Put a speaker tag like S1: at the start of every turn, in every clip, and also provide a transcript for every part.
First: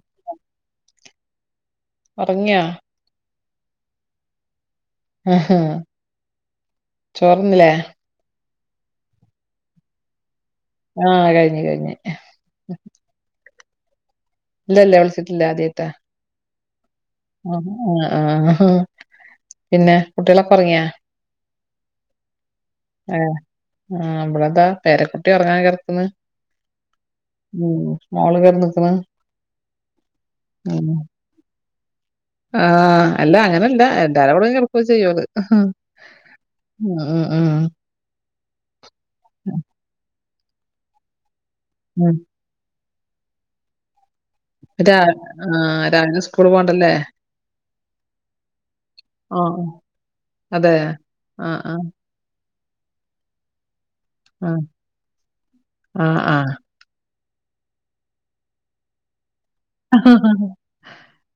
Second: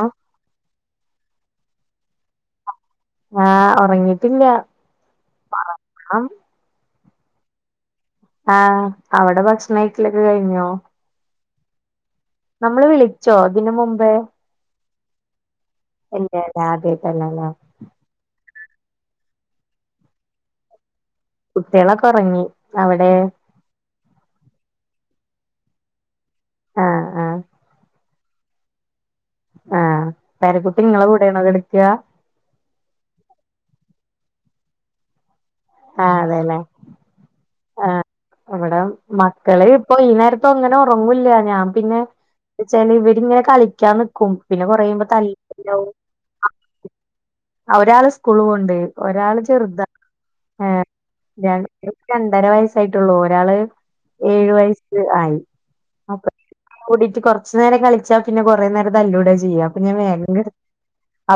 S1: ആ
S2: ഉറങ്ങിയോ
S1: ആ ഉറങ്ങിട്ടില്ല
S2: ആ ഹ ചോർ തിന്നില്ലേ
S1: ആ അവിടെ ഭക്ഷണം കഴിക്കലൊക്കെ കഴി
S2: ആ കഴിഞ്ഞു കഴിഞ്ഞു
S1: നമ്മള് വിളിച്ചോ ഇതിന് മുമ്പേ
S2: ഇല്ല വിളിച്ചിട്ടില്ല ആദ്യായിട്ട
S1: ഇല്ലല്ല ആദി
S2: ആ ആ ആ പിന്നെ കുട്ടികളെക്കെ ഉറങ്ങിയാ
S1: കുട്ടികളൊക്കെ ഉറങ്ങി
S2: അ ആ ഇവിടെതാ പേരെക്കുട്ടി ഒറങ്ങാന് കെടക്ക്ന്ന്
S1: ആഹ് ആഹ്
S2: ഉം മോള് കെടന്ന്ക്ക്ണ്
S1: ആ പേരക്കുട്ടി നിങ്ങളെ കൂടെണോ കിടക്ക
S2: ആ അല്ല അങ്ങനെല്ല എല്ലാരെ കൂടയെയും കിടക്കുകയും ചെയ്യും ഓള് അ ഉ ഉ
S1: ആ ഇവിടെ മക്കള് ഇപ്പൊ ഈ നേരത്ത അങ്ങനെ ഉറങ്ങൂല്ല ഞാൻ പിന്നെ
S2: ഉം
S1: വെച്ചാല് ഇവിടെങ്ങനെ കളിക്കാൻ പിന്നെ
S2: രാ
S1: കൊറയാകുമ്പോൾ തല്ലല്
S2: ആഹ് രാവിലെ സ്കൂള് പോണ്ടല്ലേ?
S1: [unintelligible] ആ ഒരാള് സ്കൂള് പോണണ്ട് ഒരാള്
S2: ആഹ്
S1: ചെറുതാ ഏ
S2: അതെ
S1: ഞാൻ
S2: ആഹ് ആഹ്
S1: രണ്ടര വയസ്സായിട്ടുള്ളൂ ഒരാള് ഏഴു
S2: ആഹ്
S1: വയസ് ആയി
S2: ആഹ്
S1: അപ്പ
S2: ആഹ്
S1: കൂടിട്ട് കുറ കുറുച്ച് നേരം കളിച്ചാ പിന്നെ കുറെ നേരം തല്ലൂ കൂടാ ചെയ്യാ അപ്പൊ ഞാൻ വേഗം
S2: [unintelligible]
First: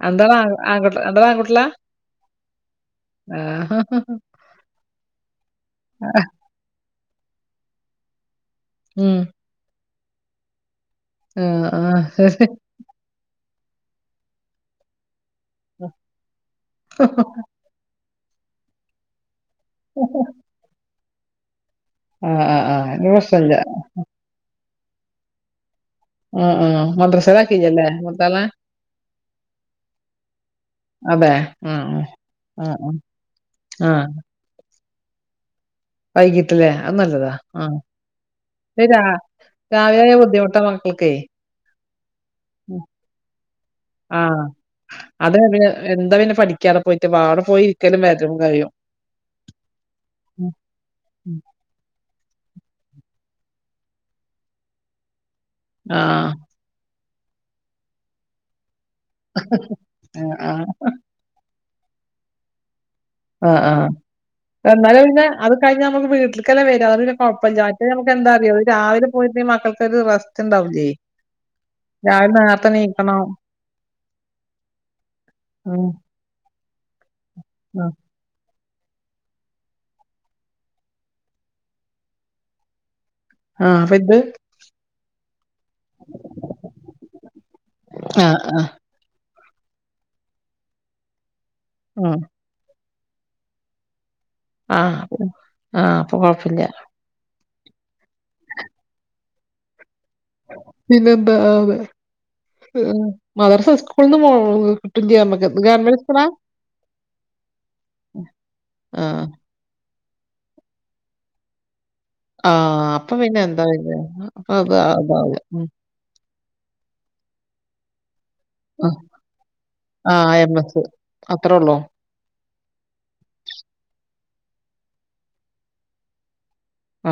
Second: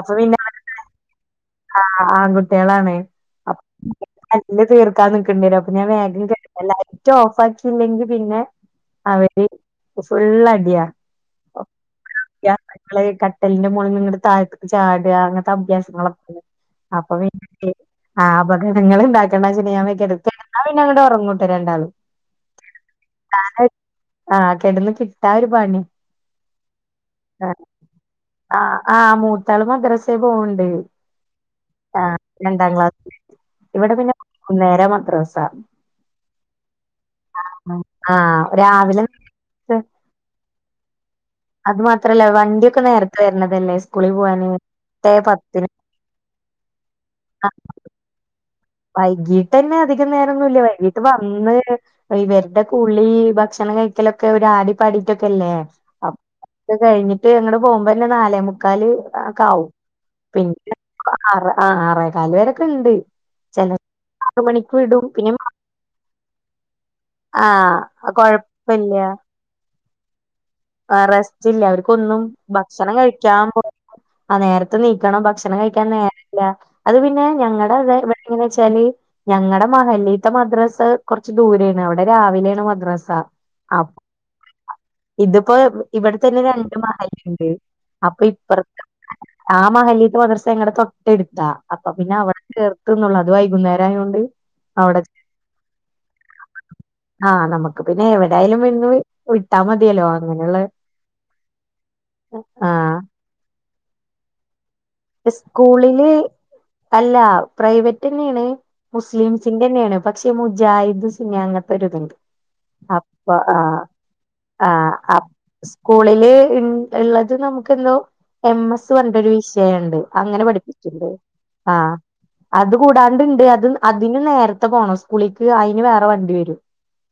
S2: രണ്ടാളും രണ്ടാളും ആൺകുട്ട്യാള
S1: ആ ആൺകുട്ടികളാണ്
S2: ആഹ്
S1: തല്ല് തീർക്കാൻ നിക്കണ്ടി വരും അപ്പൊ ഞാൻ വേഗം കിടത്തി എല്ലാരേം റ്റ് ഓഫാക്കില്ലെങ്കി പിന്നെ അവര് ഫുൾ അടിയ
S2: ആ ആ
S1: ട്ടൽന്റെ മോളിൽ നിന്ന്ങ്ങട്ട് താഴത്ത്ക്ക് ചാട അങ്ങൻത്തെ അഭ്യാസങ്ങളൊക്കെണ്ട് അപ്പൊ പിൻ ആഹ് അപകടങ്ങള് ഇണ്ടാക്കണ്ട ച്ട്ട് ഞാൻ [unintelligible] ന്നാ പിന്നെ ഉറങ്ങുട്ടൊ രണ്ടാളും
S2: ആഹ ആഹ് ആഹ് അത് പ്രേശ്നല്യ
S1: ആ കിടന്ന് കിട്ടാ ഒരു പണി
S2: ആഹ് മദ്രസേലാക്കില്ലല്ലേ മൂത്താളെ?
S1: ആ ആ മൂത്താളും മദ്രസേ പോവണ്ട്
S2: അതെ ആഹ്
S1: ആ രണ്ടാം
S2: ആഹ്
S1: ക്ലാസ് ഇവിടെ പിന്നെ കുന്നേര മദ്രസ
S2: വൈകിട്ട് ലേ അത് നല്ലതാ ആ
S1: ആഹ്
S2: രാ
S1: രാവിലെ
S2: രാവിലായ ബുദ്ധിമുട്ട മക്കൾക്കേ
S1: അത് മാത്രല്ല വണ്ടിയൊക്കെ നേര്ത്തെ വര്ണതല്ലേ സ്കൂളി
S2: ആഹ്
S1: പോകാന് എട്ടേ പത്തിന്
S2: ക്യടെ പോയ്ട്ട് വാട പോയിര്ക്കലും വരലും കഴിയും
S1: വൈകീട്ട് തന്നെ അധികം നേരംൊന്നുംല്ല വൈകീട്ട് വന്ന്വരുടെ കുളി ഭക്ഷണം കഴിക്കലൊക്കെ ഒരു ആടി പാടിട്ടൊക്കെല്ലേ
S2: ആഹ്
S1: അക്ക കഴിഞ്ഞി ട്ട് അങ്ങട് പോകുമ്പന്നെ നാലേ മുക്കാല് ക്കെ ആവും
S2: ആഹ് ആഹ്
S1: പിന്നെ ആ അ ആറെ കാല് വരെക്കണ്ട്
S2: ആഹ ആഹ എന്നാല് പിന്നെ അത് കഴിഞ്ഞ നമുക്ക് വീട്ടിൽക്കല്ലെ വര അത് പിന്നെ കൊഴപ്പല്ല മറ്റെ മക്
S1: ആഹ്
S2: എന്താറിയൊ
S1: കൊഴപ്പില്ല
S2: രാവിലെ പോയിട്ടെ മക്കൾ തത് പർ
S1: അ റസ്റ്റ്ല്ല അവർക്കൊന്നും
S2: നേരത്തെ
S1: ഭക്ഷണം
S2: നീക്കണം
S1: കഴിക്കാൻ പോ ആ നേരത്തെ നീക്കണം ഭക്ഷണം
S2: ഉം
S1: കഴിക്കാൻ നേരല്ല അത് പിന്നെ ഞങ്ങടെ
S2: ആഹ്
S1: [unintelligible] ച്ചാല് ഞങ്ങടെ മഹല്ലിത്തെ മദ്രാസ് കൊർച്ച് ദൂരേണ് അവിടെ രാവിലെണ് മദ്രാസ
S2: ആ അഫെ ത്
S1: തിപ്പോ ഇവിടെ തന്നെ രണ്ട് മഹല്ണ്ട് അപ്പൊ
S2: ആഹ് ആഹ്
S1: ഇപ്പർത്തെ [unintelligible] ആ മഹല്യത്ത് മദർസ ങ്ങടെ തൊട്ടെട്ത്താ അപ്പൊ പിന്നെ
S2: ഉം
S1: അവ്ട് കേ ത് ന്നുള്ളൂ അത് വൈകുന്നേരായോണ്ട്
S2: ആഹ് ആഹ് അപ്പൊ കൊഴപ്പല്ല
S1: ആ നമുക്ക് പിന്നെ എവിടായാലും [unintelligible]
S2: പിന്നെന്താ അതെ
S1: ആ
S2: മദർസ സ്കൂളന്ന് പോ ന്ത്യാ മ്മക്ക് ഗവൺമെന്റ്
S1: സ്കൂളില്
S2: സ്കൂളാ
S1: അല്ല പ്രൈവറ്റന്ന്യായാണ്
S2: ആഹ്
S1: മുസ്ലിംസിന്റെ ന്നെയാണ് പക്ഷെ മുജാഹിദ് സുന്നി അങ്ങൻത്തെ ഒരുതുണ്ട്
S2: ആ
S1: അപ്പൊ ആ ആ അപ്
S2: അതാവില്ല ഉം
S1: സ്കൂളില് ഉള്ളത് നമുക്ക് ക്കെന്നൊ എം എസ്
S2: ആഹ്
S1: കണ്ടരു വിഷ് ണ്ട്
S2: ആഹ്
S1: അങ്ങനെ
S2: എം എസ്
S1: പഠിപ്പിക്ക്ണ്ട്
S2: അത്രേ
S1: ആ
S2: ഉള്ളൂ
S1: അത് കൂടാണ്ട്ണ്ട് അതി നേരത്തെ പോണം സ്കൂളിക്ക് അയ്ന് വേറെ വണ്ടി വരും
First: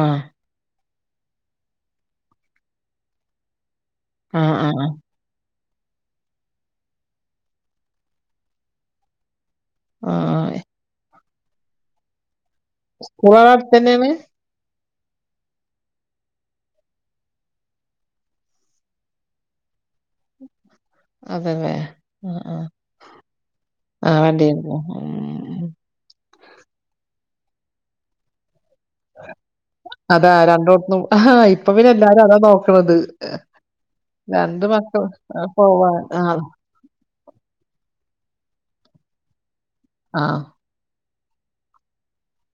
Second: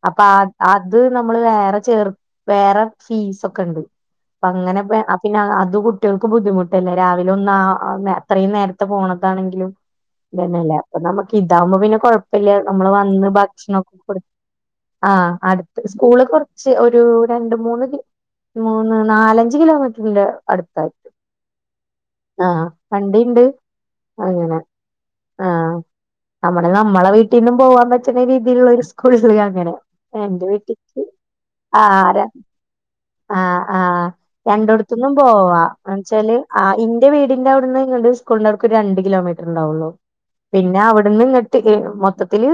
S2: ആഹ്
S1: അ ത് നമ്മള് വേറെ ചേർ വേറെ ഫീസൊക്കെണ്ട്
S2: ആഹ്
S1: അങ്ങനെ
S2: ആഹ്
S1: പിന്നെ അത് കുട്ട്യേൾക്ക് ബുദ്ധിമുട്ടല്ലേ രാവിലെ ഒന്ന അത്രയും നേരത്തെ പോണതാണെങ്കിലും
S2: ആഹ് ആഹ്
S1: പിന്നെല്ലേ അപ്പ നമ്മക്ക് ഇതാവുമ്പോ പിന്നെ കുഴപ്പം നമ്മള് വന്ന്
S2: സ്കൂള് അവിടെ
S1: ഭക്ഷണൊക്കെ
S2: അടുത്തന്നെയാണ്
S1: കൊട് ആ അടുത്ത് സ്കൂള് കൊർച്ച് ഒരു രണ്ട് മൂന്ന് മൂന്ന് നാലഞ്ച് കിലോമീറ്ററിന്റെ അടുത്തായി
S2: അതല്ലേ ആഹ്
S1: ആ
S2: ആഹ്
S1: പണ്ടിണ്ട്
S2: ആഹ് വണ്ടിയിൽ
S1: അങ്ങനെ
S2: പോവും ഉം
S1: ആ
S2: ഉം.
S1: നമ്മുടെ നമ്മളെ വീട്ടിന്നും പോകാൻ പറ്റുന്ന രീതിലുള്ള ഒരുസ് സ്കൂ അങ്ങനെ
S2: അതാ
S1: എന്റെ
S2: രണ്ടോട്ത്തും
S1: വീട്ടക്ക്
S2: ആഹാ ഇപ്പൊ
S1: ആ
S2: പിന്നെ എല്ലാരും അതാ നോക്കണത്
S1: ആ ആ
S2: രണ്ട് മക്കൾ
S1: രണ്ടടത്തൊന്നും
S2: ആ,
S1: പോവാ
S2: പോവാൻ
S1: എന്നെച്ചാല്
S2: ആഹ്
S1: ഇന്റെ വീടിന്റെ അവ്ട്ന്ന് ങ്ങട്ട് സ്കൂൾന്റെവ്ക്ക് രണ്ട് കിലോമീറ്റർണ്ടാവുള്ളു
S2: ആഹ്
S1: പിന്നെ അവ് ട്ന്ന്ങ്ങട്ട് മൊത്തത്തില്ൽ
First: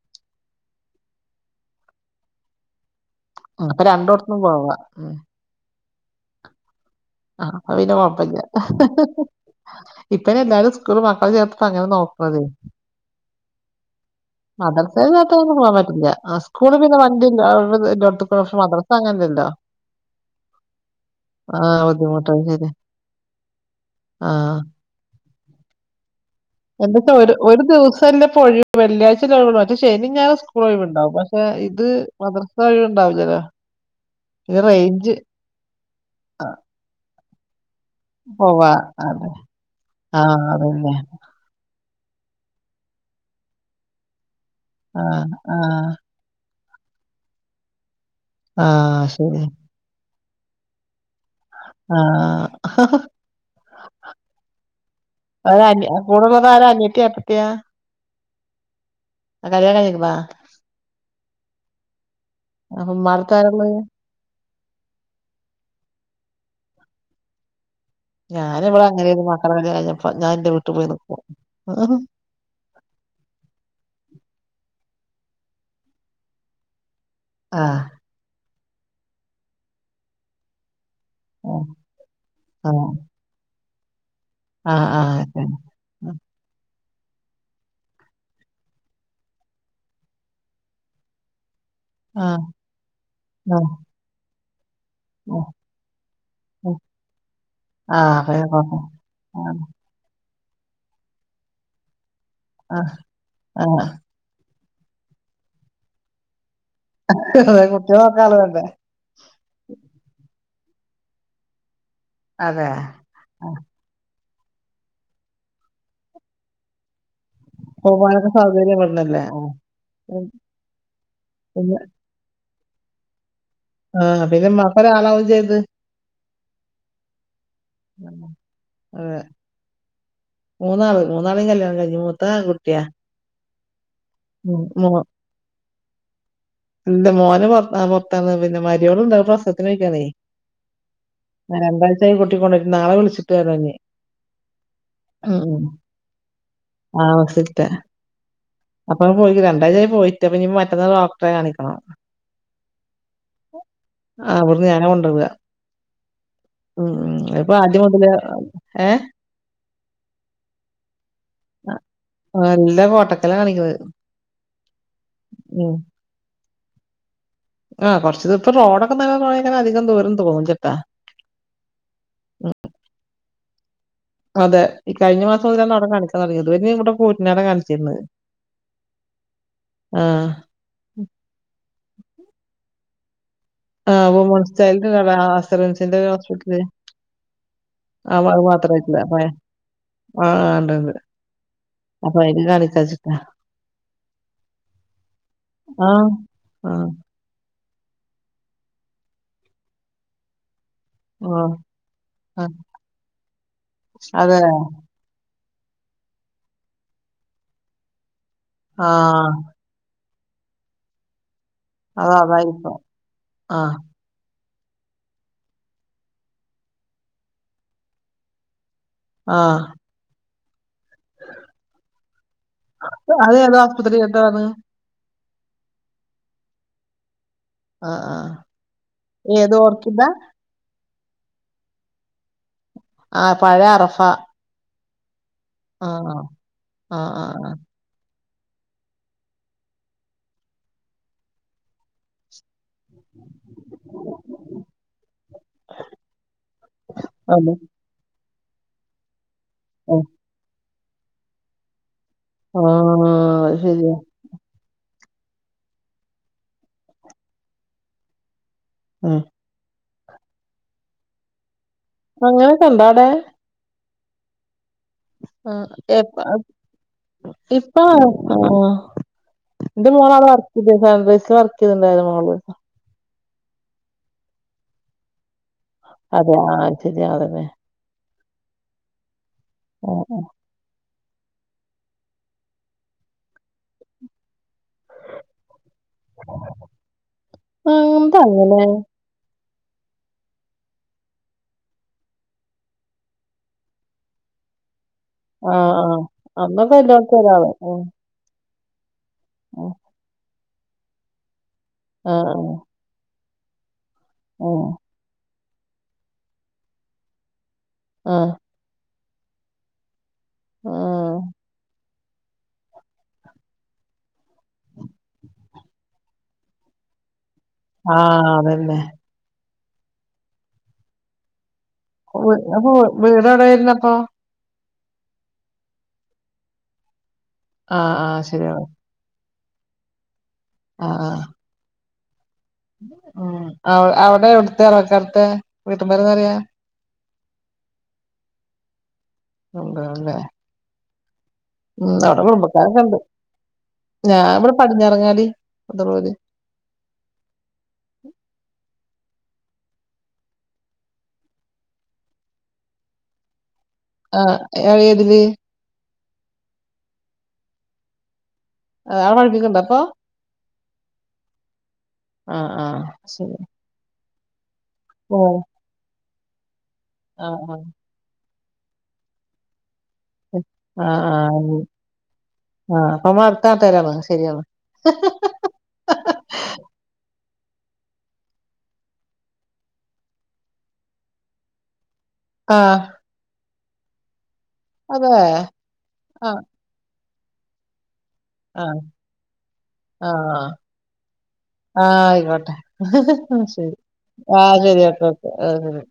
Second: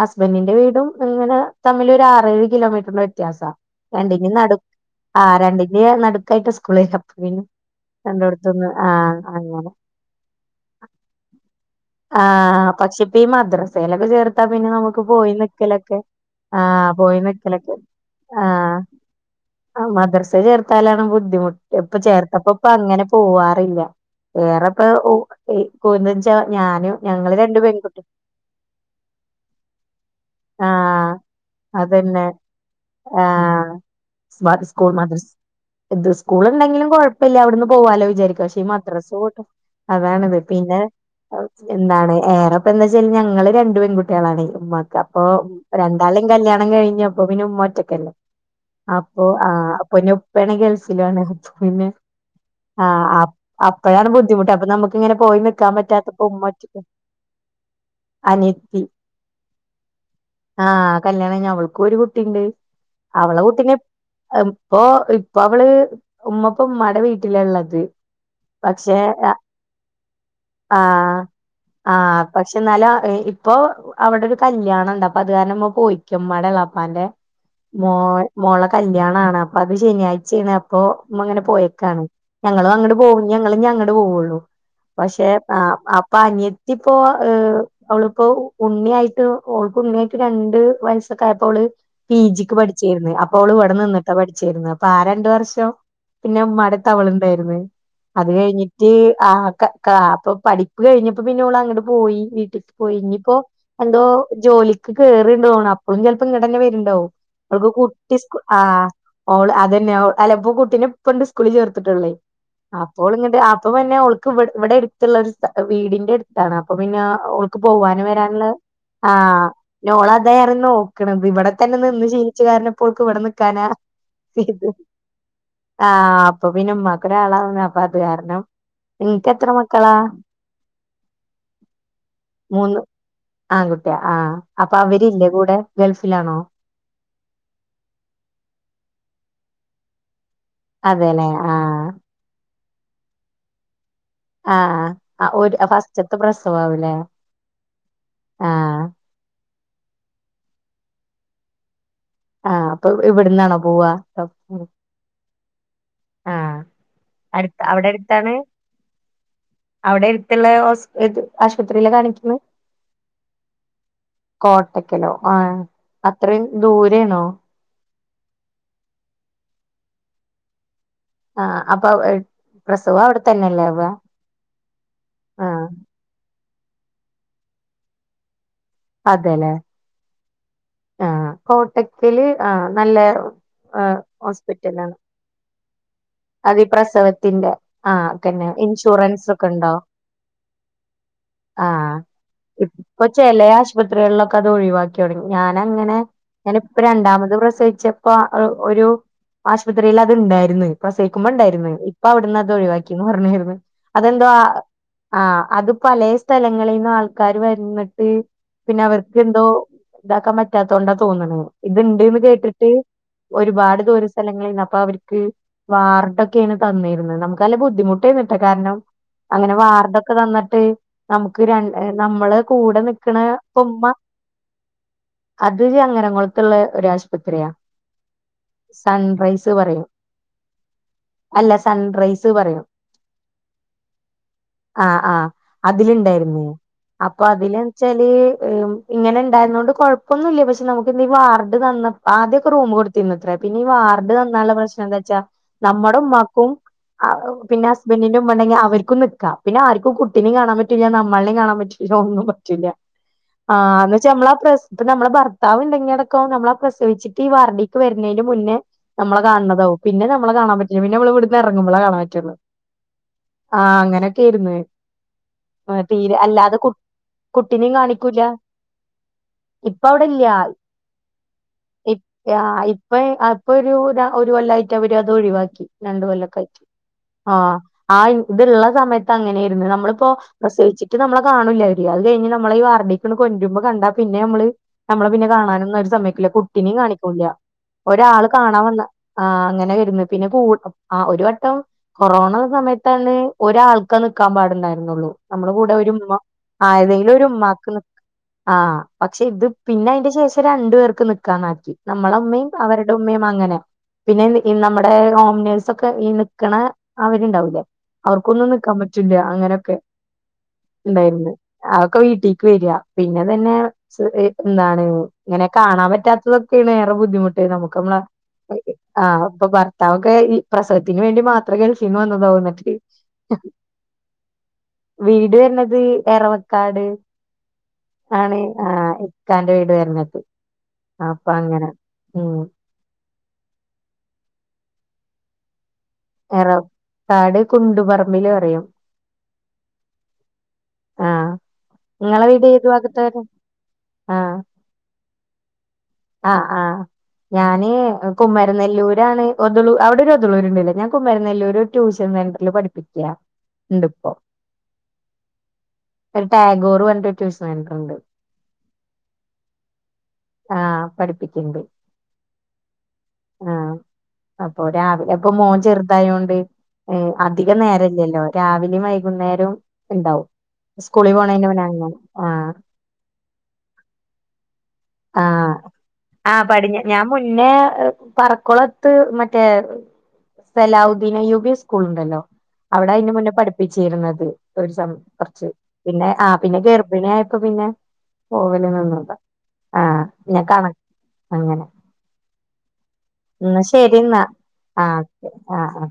S1: ഹസ്ബന്ഡറിന്റെ വീടും ഇങ്ങനെ തമ്മിലൊരു ആറേഴ് കിലോമീറ്ററ വ്യത്യാസാ
S2: അപ്പൊ
S1: രണ്ടിന്റെം
S2: രണ്ടോട്ത്തും
S1: നടുക്ക്
S2: പോവാ ഉം
S1: ആ രണ്ടിന്റേം നടുക്കായിട്ട് സ്കൂള [unintelligible]
S2: ആ [unintelligible] ഹഹഹ
S1: അങ്ങനെ
S2: ഇപ്പെഴെല്ലാരും സ്കൂള് മക്കള് ചേർത്തപ്പോങ്ങനെ നോക്കണത്
S1: ഈമദ്രസേ [inaudible]
S2: മദർസ യാത്രൊന്നും പോകാൻ പറ്റില്ല
S1: ആ
S2: സ്കൂള് പിന്നെ
S1: പോയി നിക്കലൊക്കെ
S2: വണ്ടിക്ഷെ മദ [unintelligible]
S1: ആ മദ്രസ് ചേർത്താലാണ് ബുദ്ധിമുട്ട്
S2: ആഹ്
S1: ഇപ്പൊ
S2: ബുദ്ധിമുട്ടാ
S1: ചേർത്തപ്പ
S2: ശരിയാ.
S1: ഇ അങ്ങനെ പോവാറില്ല വേറെപ്പ കോവി
S2: എന്നിട്ട് ഒരു ഒരു ദിവസംല്ലെ പ്പൊഴി വെള്ളിയാഴ്ച [unintelligible] മറ്റേ ശനി ഞാ സ്കൂൾ
S1: ആ
S2: ഒഴിവുണ്ടാ ഏ ഇത്
S1: അതന്നെ
S2: മദ്രസ വഴി ഒണ്ടാവില്ലല്ലോ
S1: [unintelligible] സ്കൂളെണ്ടെങ്കിലും കൊഴപ്പല്ലാരുന്നു പോവാലോ വിചാരിക്കു പക്ഷേ ഈ
S2: പോവാ അതെ.
S1: മദ്രസോട്ട് അതാാണ്ത്
S2: ആഹ്
S1: പിന്നെ
S2: അതന്നെ.
S1: [unintelligible] എന്താണ് ഏറെപ്പന്താച്ചയിഞ്ഞാ ങ്ങള് രണ്ട് പെൺകുട്ട്യളാണേ ഉമ്മാക്ക് അപ്പൊ
S2: ആഹ് ആഹ്
S1: രണ്ടാളും കല്യാണം ണം കയ്ഞ്ഞപ്പോപിന്ന മ്മറ്റക്കല്ലേ
S2: ആഹ്
S1: അപ്പൊ
S2: ശരി.
S1: ആ അപ്പൊ പെണെ ഗൾഫിലാണ് [unintelligible]
S2: ആഹ്.
S1: ആ അപ് അപ്പഴാണ് ബുദ്ധിമുട്ട് അപ്പ നമുക്കിങ്ങനെ പോയി
S2: ആരാ
S1: നിക്കാൻ
S2: അനി
S1: പറ്റാത്തപ്പോ
S2: കൂടെയുള്ളത്
S1: ഉമ്മ [unintelligible]
S2: [unintelligible]
S1: അനിത്തി
S2: കല്യാണം കഴിഞ്ഞിക്കണാ?
S1: ആ കല്യാണഞ് അവൾക്ക് ഒരു കുട്ടീ ണ്ട്
S2: അപ്പൊ ഉമ്മാടടുത്ത്
S1: അവള
S2: ആരാ ഉള്ളെ?
S1: കുട്ടിന [inaudible] പ്പോ ഇപ്പവള് ഉമ്മൊപ്പമ്മാടെ വീട്ടിലാള്ളത്
S2: ഞാനിവിടെ
S1: പക്ഷെ
S2: അങ്ങനെയായിരുന്നു മക്കളെ കല്യാണം കഴിഞ്ഞപ്പോ ഞാൻ എന്റെ വീട്ടിൽ
S1: ആ
S2: പോയി നിക്കും.
S1: ആ പക്ഷെ നല്ല എ ഇപ്പൊ അവിടൊരു കല്യാണണ്ട് അപ്പത് കാരണംമ്മ പോയിക്കും മ്മാടെളാപ്പാന്റെ
S2: ആഹ്
S1: മോൾ മോളെ കല്യാണാണപ്പൊ അത് ശനിയാഴ്ചേണ് അപ്പോ മ്മങ്ങനെ
S2: ആഹ്
S1: പോയേക്കാണ് ഞങ്ങളും
S2: ആഹ്
S1: അങ്ങട് പോകു [unintelligible] ങ്ങളിന്യങ്ങട് പോവുള്ളൂ
S2: ആഹ് ആഹ്
S1: പക്ഷെ
S2: അതന്നെ
S1: അപ്പ അ പ്പോ അവളിപ്പോ ഉണ്ണിയായിട്ട് ഓൾക്ക് ഉണ്യായിട്ട് രണ്ട് വയസ്സൊക്കെ ആയപ്പോ പി
S2: ആഹ്
S1: ജിക്ക് പഠിച്ചേര്ന്ന് അപ്പോള്
S2: ആഹ്
S1: ഇവ്ടെ നിന്നിട്ട പഠിച്ചേരുന്ന് അപ്പൊ ആ രണ്ട്
S2: ആഹ്
S1: വർഷം പിന്നെ
S2: ആഹ് അപ്പൊ
S1: തവള്ണ്ടേര്ന്ന് അത്
S2: പിന്നെ കൊഴപ്പല്ല
S1: കഴിഞ്ഞിട്ട് ആ
S2: ആഹ്
S1: ക കാ അപ്പൊ പഠിപ്പ് കഴിഞ്ഞപ്പ പിന്നോളങ്ങട് പോയി വീട്ടിക്ക്
S2: ആഹ്
S1: പോയി ഇനീപ്പോ
S2: ആഹ്
S1: എന്തോ ജോലിക്ക് കേറീണ്ടോള് അപ്പളും ചെലപ്പങ്ങടെക്ക് ണ്ടാവു
S2: അതെ
S1: വൾക്ക്
S2: കുട്ടികളെ നോക്കാൻ ആള്
S1: കുട്ടിസ്കു ആ
S2: വേണ്ടേ
S1: ഓള് അതന്നെ ഓ അലപ്പോ കുട്ടീനെ [unintelligible] കുളി ചേർത്തിട്ട്ള്ളേ
S2: അതെ
S1: അപ്പോളിങ്ങട്
S2: ആഹ്
S1: അപ്പവന്നെ ക്ക് വ് വിടെടുത്തുള്ള ഒരു സ് വീടിന്റെടുത്താണ് അപ്പൊ പിന്നെ ഓൾക്ക് പോവാനും
S2: പോവാനൊക്കെ
S1: വരാനുള്ള
S2: സൗകര്യം
S1: ആ
S2: ഇവിടന്നല്ലേ ആഹ്
S1: നോളതേറെ നോക്ക്ണത് വിടെ തന്നെ
S2: പിന്നെ
S1: നിന്ന് ശീലിച്ചെ കാരണപ്പോൾക്ക് ഇവിടെന്ന് ക്കാനാ
S2: ആഹ് പിന്നെ ഇമ്മാക്ക് ഒരാളാവും ചെയ്ത്
S1: ആ അപ്പപിന്നെ ഉമ്മാക്കൊരാള അപ്പാത് കാരണം
S2: ഏ
S1: നിനക്ക് എത്ര മക്കളാ
S2: മൂന്നാള് മൂന്നാളെം കല്യാണം കഴിഞ്ഞ് മൂത്ത കുട്ടിയാ
S1: ആങ്കുട്ടിയ ആ അപ്പൊ അവരില്ലെ കൂടെ ഗൾഫിലാണോ
S2: ഇല്ല മോന് പൊറത്താ പൊറത്താന്ന് പിന്നെ മരിയോള്ണ്ടാ പ്രസവത്തിന് പോയ്ക്കാണെ
S1: അതെല്ലേ ആഹ്
S2: രണ്ടാഴ്ചായി കുട്ടിക്കൊണ്ട നാളെ വിളിച്ചിട്ട് വര്ന്നേ
S1: ആ ആ ഒര് ഫസ്റ്റത്തെ പ്രസവാവൂലേ ആഹ്
S2: അപ്പം പോയി രണ്ടാഴ്ചായി പോയിട്ട് അപ്പ ഇനി മറ്റന്നാ ഡോക്ടറെ കാണിക്കണം
S1: ആ അപ്പവ്ഇവിടുന്നാണോ പോവാ
S2: ആ, അവിടുന്ന് ഞാനാ കൊണ്ടുപോവുക
S1: ആഹ്
S2: ഉം ഉ ഇപ്പൊ
S1: അടുത്ത അവിടെ
S2: ആദ്യമൊതല്
S1: അടുത്താണ്
S2: ഏ
S1: അവിടെ എടുത്തുള്ള ഓസ്പിറ്റ്
S2: നല്ലാ പോട്ടക്കെല്ലാം കാണിക്ക
S1: കോട്ടക്കലോ ആ അത്രയും ദൂരേണോ
S2: ആ കൊറച്ച് ദ ഇപ്പം റോഡൊക്കെ [unintelligible] അധികം ദൂരം തോന്ന്ല്ലട്ടാ
S1: ആ അപ്പൊ പ്രസവാവിടെ തന്നെയല്ലേ അവ
S2: അതെ ഈ കഴിഞ്ഞ മാസം മുതലാണവ്ടെ കാണിക്കാൻ തൊടങ്ങിയത്. [unintelligible] കാണിച്ചിന്നത്
S1: അതെല്ലേ
S2: ആ
S1: ആ കോട്ടക്കല് ആ നല്ലെ
S2: ആ വുമൻസ് ചൈൽഡ് [unintelligible] ഹോസ്പിറ്റല്
S1: അത് ഈ പ്രസവത്തിന്റെ ആഹ്
S2: ആ
S1: പിന്നെ
S2: മാത്രം ഇല്ല
S1: ഇൻഷുറൻസ് ഒക്കെ ഉണ്ടോ
S2: ആഹ് ണ്ട്ണ്ട്
S1: ആഹ് ഇപ്പൊ ചെല ആശുപത്രികളിലൊക്കെ അത് ഒഴിവാക്കി തുടങ്ങി
S2: ആ
S1: ഞാനങ്ങനെ ഞാന്
S2: ആ
S1: ഇപ്പ രണ്ടാമത് പ്ര പ്രസഹിച്ചപ്പോ ഒരു ആശുപത്രിയിൽ അത്ണ്ടായിരുന്നു
S2: ആ
S1: പ്രസവിക്കുമ്പോണ്ടായിരുന്നു ഇപ്പ അവിടുന്ന്
S2: ആ,
S1: അത് ഒഴിവാക്കിന്ന് പറഞ്ഞായിരുന്നു അതെന്തോ
S2: അതെ
S1: ആ അത് പല സ്ഥലങ്ങളിൽന്ന് ആൾക്കാാര് വന്നിട്ട് പിന്നെ
S2: ആ
S1: അവർക്ക് എന്തോ ഇതാക്കാൻ പറ്റാത്ത കൊണ്ടാ തോന്ന് ണ്
S2: അത്
S1: ഇത്ണ്ട്ന്ന് കേട്ടിട്ട്
S2: അതായിരിക്കും ആ
S1: ഒരുപാട് ദൂര സ്ഥലങ്ങളിൽ നി അപ്പൊ അവർക്ക് വാർഡൊക്കെയാണ് തന്നിരുന്നത് നമുക്ക്ല്ല ബുദ്ധിമുട്ടേന്നിട്ടെ കാരണം
S2: ആ
S1: അങ്ങനെ വാർഡൊക്കെ തന്നിട്ട് നമുക്ക് രണ്ട് നമ്മള് കൂടെ
S2: അത് ഏതോ
S1: നിക്കണപ്പ ഉമ്മ
S2: ആസ്പത്രി ഏതാണ്
S1: അത് ചങ്ങരകുുളത്തുള്ള ഒരാശു യാ
S2: ആ ആ
S1: സൺറൈസ്
S2: ഏത്
S1: പറയും
S2: ഓർക്കിഡാ
S1: അല്ല സൺറൈസ് പറയും
S2: ആ പഴയ അറഫ
S1: ആഹ് ആഹ്
S2: ആ
S1: അതിലുണ്ടായിുന്നേ
S2: ആ ആ
S1: അപ്പൊ
S2: ആ ആ.
S1: അതില്ച്ചാല് ഇങ്ങനെ ഉണ്ടായതും കൊണ്ട് കുഴപ്പൊന്നില്ല പക്ഷെ നമുക്ക് ഈ വാർഡ് തന്ന ആദ്യൊക്ക റൂം കൊട് തിന്നത്രെ പിന്നെ ഈ വാർഡ് തന്നാലുള്ള പ്രശ്നം എന്താ വെച്ചാ നമ്മുടെ ഉമ്മാക്കും
S2: അതെ
S1: പിന്നെ ഹസ്ബൻറിനും ണ്ടെങ്കി അവർക്കും നിക്ക പിന്നെ ആർും
S2: ആ
S1: കുട്ടിനും കാണാൻ പറ്റില്ല നമ്മളെയും കാണാൻ പറ്റില്ല ഒന്നും
S2: ആ
S1: പറ്റില്ല
S2: അത് ശരിയാ
S1: നമ്മള നമ്മെ ഭർത്താവ് ഇണ്ടെങ്കി അടക്കോ നമ്മളെ പ്രസവിച്ചട്ട് ഈ വാർഡിക്ക് വരുന്നതിന് മുന്നേ
S2: ഉം.
S1: നമ്മളെ കാണതാവും പിന്നെ നമ്മളെ കാണാൻ പറ്റില്ല പിന്നെ നമ്മള്വിടുന്ന് എറങ്ങ മ്പളെ കാണാൻ പറ്റുള്ളൂ
S2: അങ്ങനെയൊക്കെ ഉണ്ടോ അവിടെ
S1: ആ അങ്ങനെയൊക്കെ ആരുന്നു ആ തീരെ അല്ലാതെ കു കുട്ടിനും
S2: ഇപ്പൊ
S1: കാണിക്കൂല
S2: ആ,
S1: ഇപ്പ
S2: എന്റെ മോള്
S1: അവിടെല്ല
S2: അവിടെ വർക്ക് ചെയ്ത് സൺറൈസിൽ വർക്ക് ചെയ്തിട്ടുണ്ടായിരുന്നു മോള്
S1: ഇപ്പ അത് ഇപ്പൊ ഒരു ഒരു കൊല്ലമായിട്ട് അവര് അത് ഒഴിവാക്കി രണ്ട്
S2: അതെ
S1: കൊല്ലക്കെ
S2: ആ
S1: ആയിട്ട്
S2: ശരി
S1: ആ
S2: അതന്നെ
S1: ആ ഇത്ള്ള സമയത്ത് അങ്ങനെയായിരുന്നു
S2: ആ,
S1: നമ്മളിപ്പോ
S2: ആ.
S1: പ്രസവിച്ച് നമ്മളെ കാണില്ല അവര് അത് കഴഞ്ഞ് നമ്മളെഈ വാർഡിക്ക് കൊണ്ടരുമ്പോ കണ്ടാ പിന്നെ നമ്മള് നമ്മള് പിന്നെ കാണാനൊന്നും ഒരു സമയക്കില്ല കുട്ടിനും കാണിക്കൂില്ല
S2: ആ, എന്താ
S1: ഒരാള് കാണാൻ
S2: അങ്ങനെ
S1: വന്ന ആ അങ്ങനെ പിന്നെ ആ ഒരു വട്ടം കൊറോണ സമയത്താണ് ഒരാൾക്കാ നിക്കാൻ പാടുണ്ടായിരുന്നുള്ളൂ നമ്മുടെ
S2: ആ
S1: കൂടെ
S2: ആ
S1: ഒരു ഉമ്മ
S2: അന്നൊക്കെ
S1: ആയതെങ്കിലും
S2: എല്ലാവർക്കും
S1: ഒരു
S2: ഒരാള്
S1: ഉമമാക്ക് നി
S2: ഉം,
S1: ആഹ് പക്ഷെ ഇത്
S2: ഉം.
S1: പിന്നെ അതിന്റെ ശേഷം രണ്ടു പേർക്ക് നൽക്കാന്നാക്കി നമ്മള
S2: ആ
S1: ഉമ്മയും അവരുടെ ഉമ്മയും അങ്ങനെ പിന്നെ
S2: ആ
S1: നമ്മുടെ ഓമിനേഴ്സ് ഒക്കെ ഈ നിക്കണ അവരുണ്ടാവൂല്ലേ
S2: ആ ആ
S1: അവർക്കൊന്നും നിക്കാൻ പറ്റില്ല അങ്ങനൊക്കെ ഉണ്ടായിരുന്നു ആ ക്കെ വീട്ടിലക്ക് വരിക പിന്നെ തന്നെ എന്താണ് ഇങ്ങനെ കാണാൻ പറ്റാത്തത് വേറെ ബുദ്ധിമുട്ട് നമുക്ക്
S2: ആ ആ
S1: നമ്മളെ
S2: അതന്നെ
S1: ആ ഇപ്പൊ ഭർത്താവൊക്കെ ഈ പ്രസവത്തിന് വേണ്ടി മാത്രം അത്രക്ക് ഗൾഫീന്ന്
S2: വീ- അപ്പൊ
S1: വന്നതാവന്നട്ട്
S2: വീട് എവിടെ വരുന്നപ്പോ
S1: വീട് വര്ണത് എറവക്കാട്
S2: ആഹ് ആഹ് ശരിയ
S1: കാന്റെ വീട് വരണത്
S2: ആഹ്
S1: അപ്പൊ അങ്ങനെ ഉം
S2: ഉം അവിടെ എവിടത്തെ ആറക്കർത്തെ
S1: എറപ്പാട് കുണ്ടുപറമ്പില് പറയും
S2: കുണ്ടറമ്പല്ലേ
S1: ആഹ്
S2: ഉം അവിടെ
S1: നിങ്ങളെ വീട് ഏത്
S2: കുടുംബക്കാരൊക്കെ ഉണ്ട്
S1: ഭാഗത്താ വരാ
S2: ഞാൻ ഇവിടെ പടിഞ്ഞിറങ്ങാലി
S1: ആ ആഹ് ഞാന് കുമരനെല്ലൂർ ഒ അവിടെ ഒരു ഒതുളൂരുണ്ടില്ല ഞാൻ കുമരനല്ലൂര് ഒരു ട്യൂഷൻ സെന്ററിൽ പിപ്പിക്കുക
S2: ആഹ് ഏ ഏതില്
S1: ഒരു ടാഗോറ് പറഞ്ഞിട്ട് ഒരു ട്യൂഷൻ സെൻ്ററുണ്ട്
S2: [unintelligible] പഠിപ്പിക്ക്ണ്ട ഇപ്പ
S1: ആഹ് പഠിപ്പിക്കണ്ട്
S2: ആ ആ ശെരി
S1: ആഹ് അപ്പൊ രാവിലെ അപ്പൊ മോൻ ചെറുതായൊണ്ട് മ്
S2: ആഹ്
S1: അധികം
S2: ആഹ്
S1: നേരല്ല്യല്ലോ. രാവിലിം വൈകുന്നേരും ഇണ്ടാവും
S2: ആഹ്
S1: സ്കൂളിൽ പോണെന്റെ
S2: ആഹ്
S1: മുന്നെ [unintelligible] ആ
S2: ആഹ് അപ്പൊ നമ്മളെ അടുത്ത നാട്ടാരാണ് ശരിയാണ്
S1: ആ ആ പടിഞ്ഞ് ഞാൻ മുൻ പിന്നെ പറക്കുളത്ത് മറ്റേ സലാഹുദ്ധീൻ അയ്യൂബി സ്കൂൾണ്ട്. ണ്ടല്ലോ?
S2: ആഹ്
S1: അവിടെ അയിന് മുന്നേ പഠിപ്പിച്ചിരുന്നത്. കൊർചം
S2: അതെ
S1: കൊർച്ച് പിന്നെ ആ
S2: ആഹ്
S1: പിന്നെ ഗെർഭിണിയായപ്പ പിന്നെ പോവല് നിന്നതാ ആഹ്
S2: ആ
S1: പിന്നെ കണ അങ്ങനെ
S2: ആ ആയിക്കോട്ടെഹ് ഹ്
S1: എന്നാ
S2: ശെരി.
S1: ശരി എന്നാ
S2: ആ ശെ രി
S1: ആഹ്
S2: ഓക്കേ
S1: ഓക്കെ
S2: ഓക്കേ ആ
S1: ആഹ് ആഹ്
S2: ശെരി.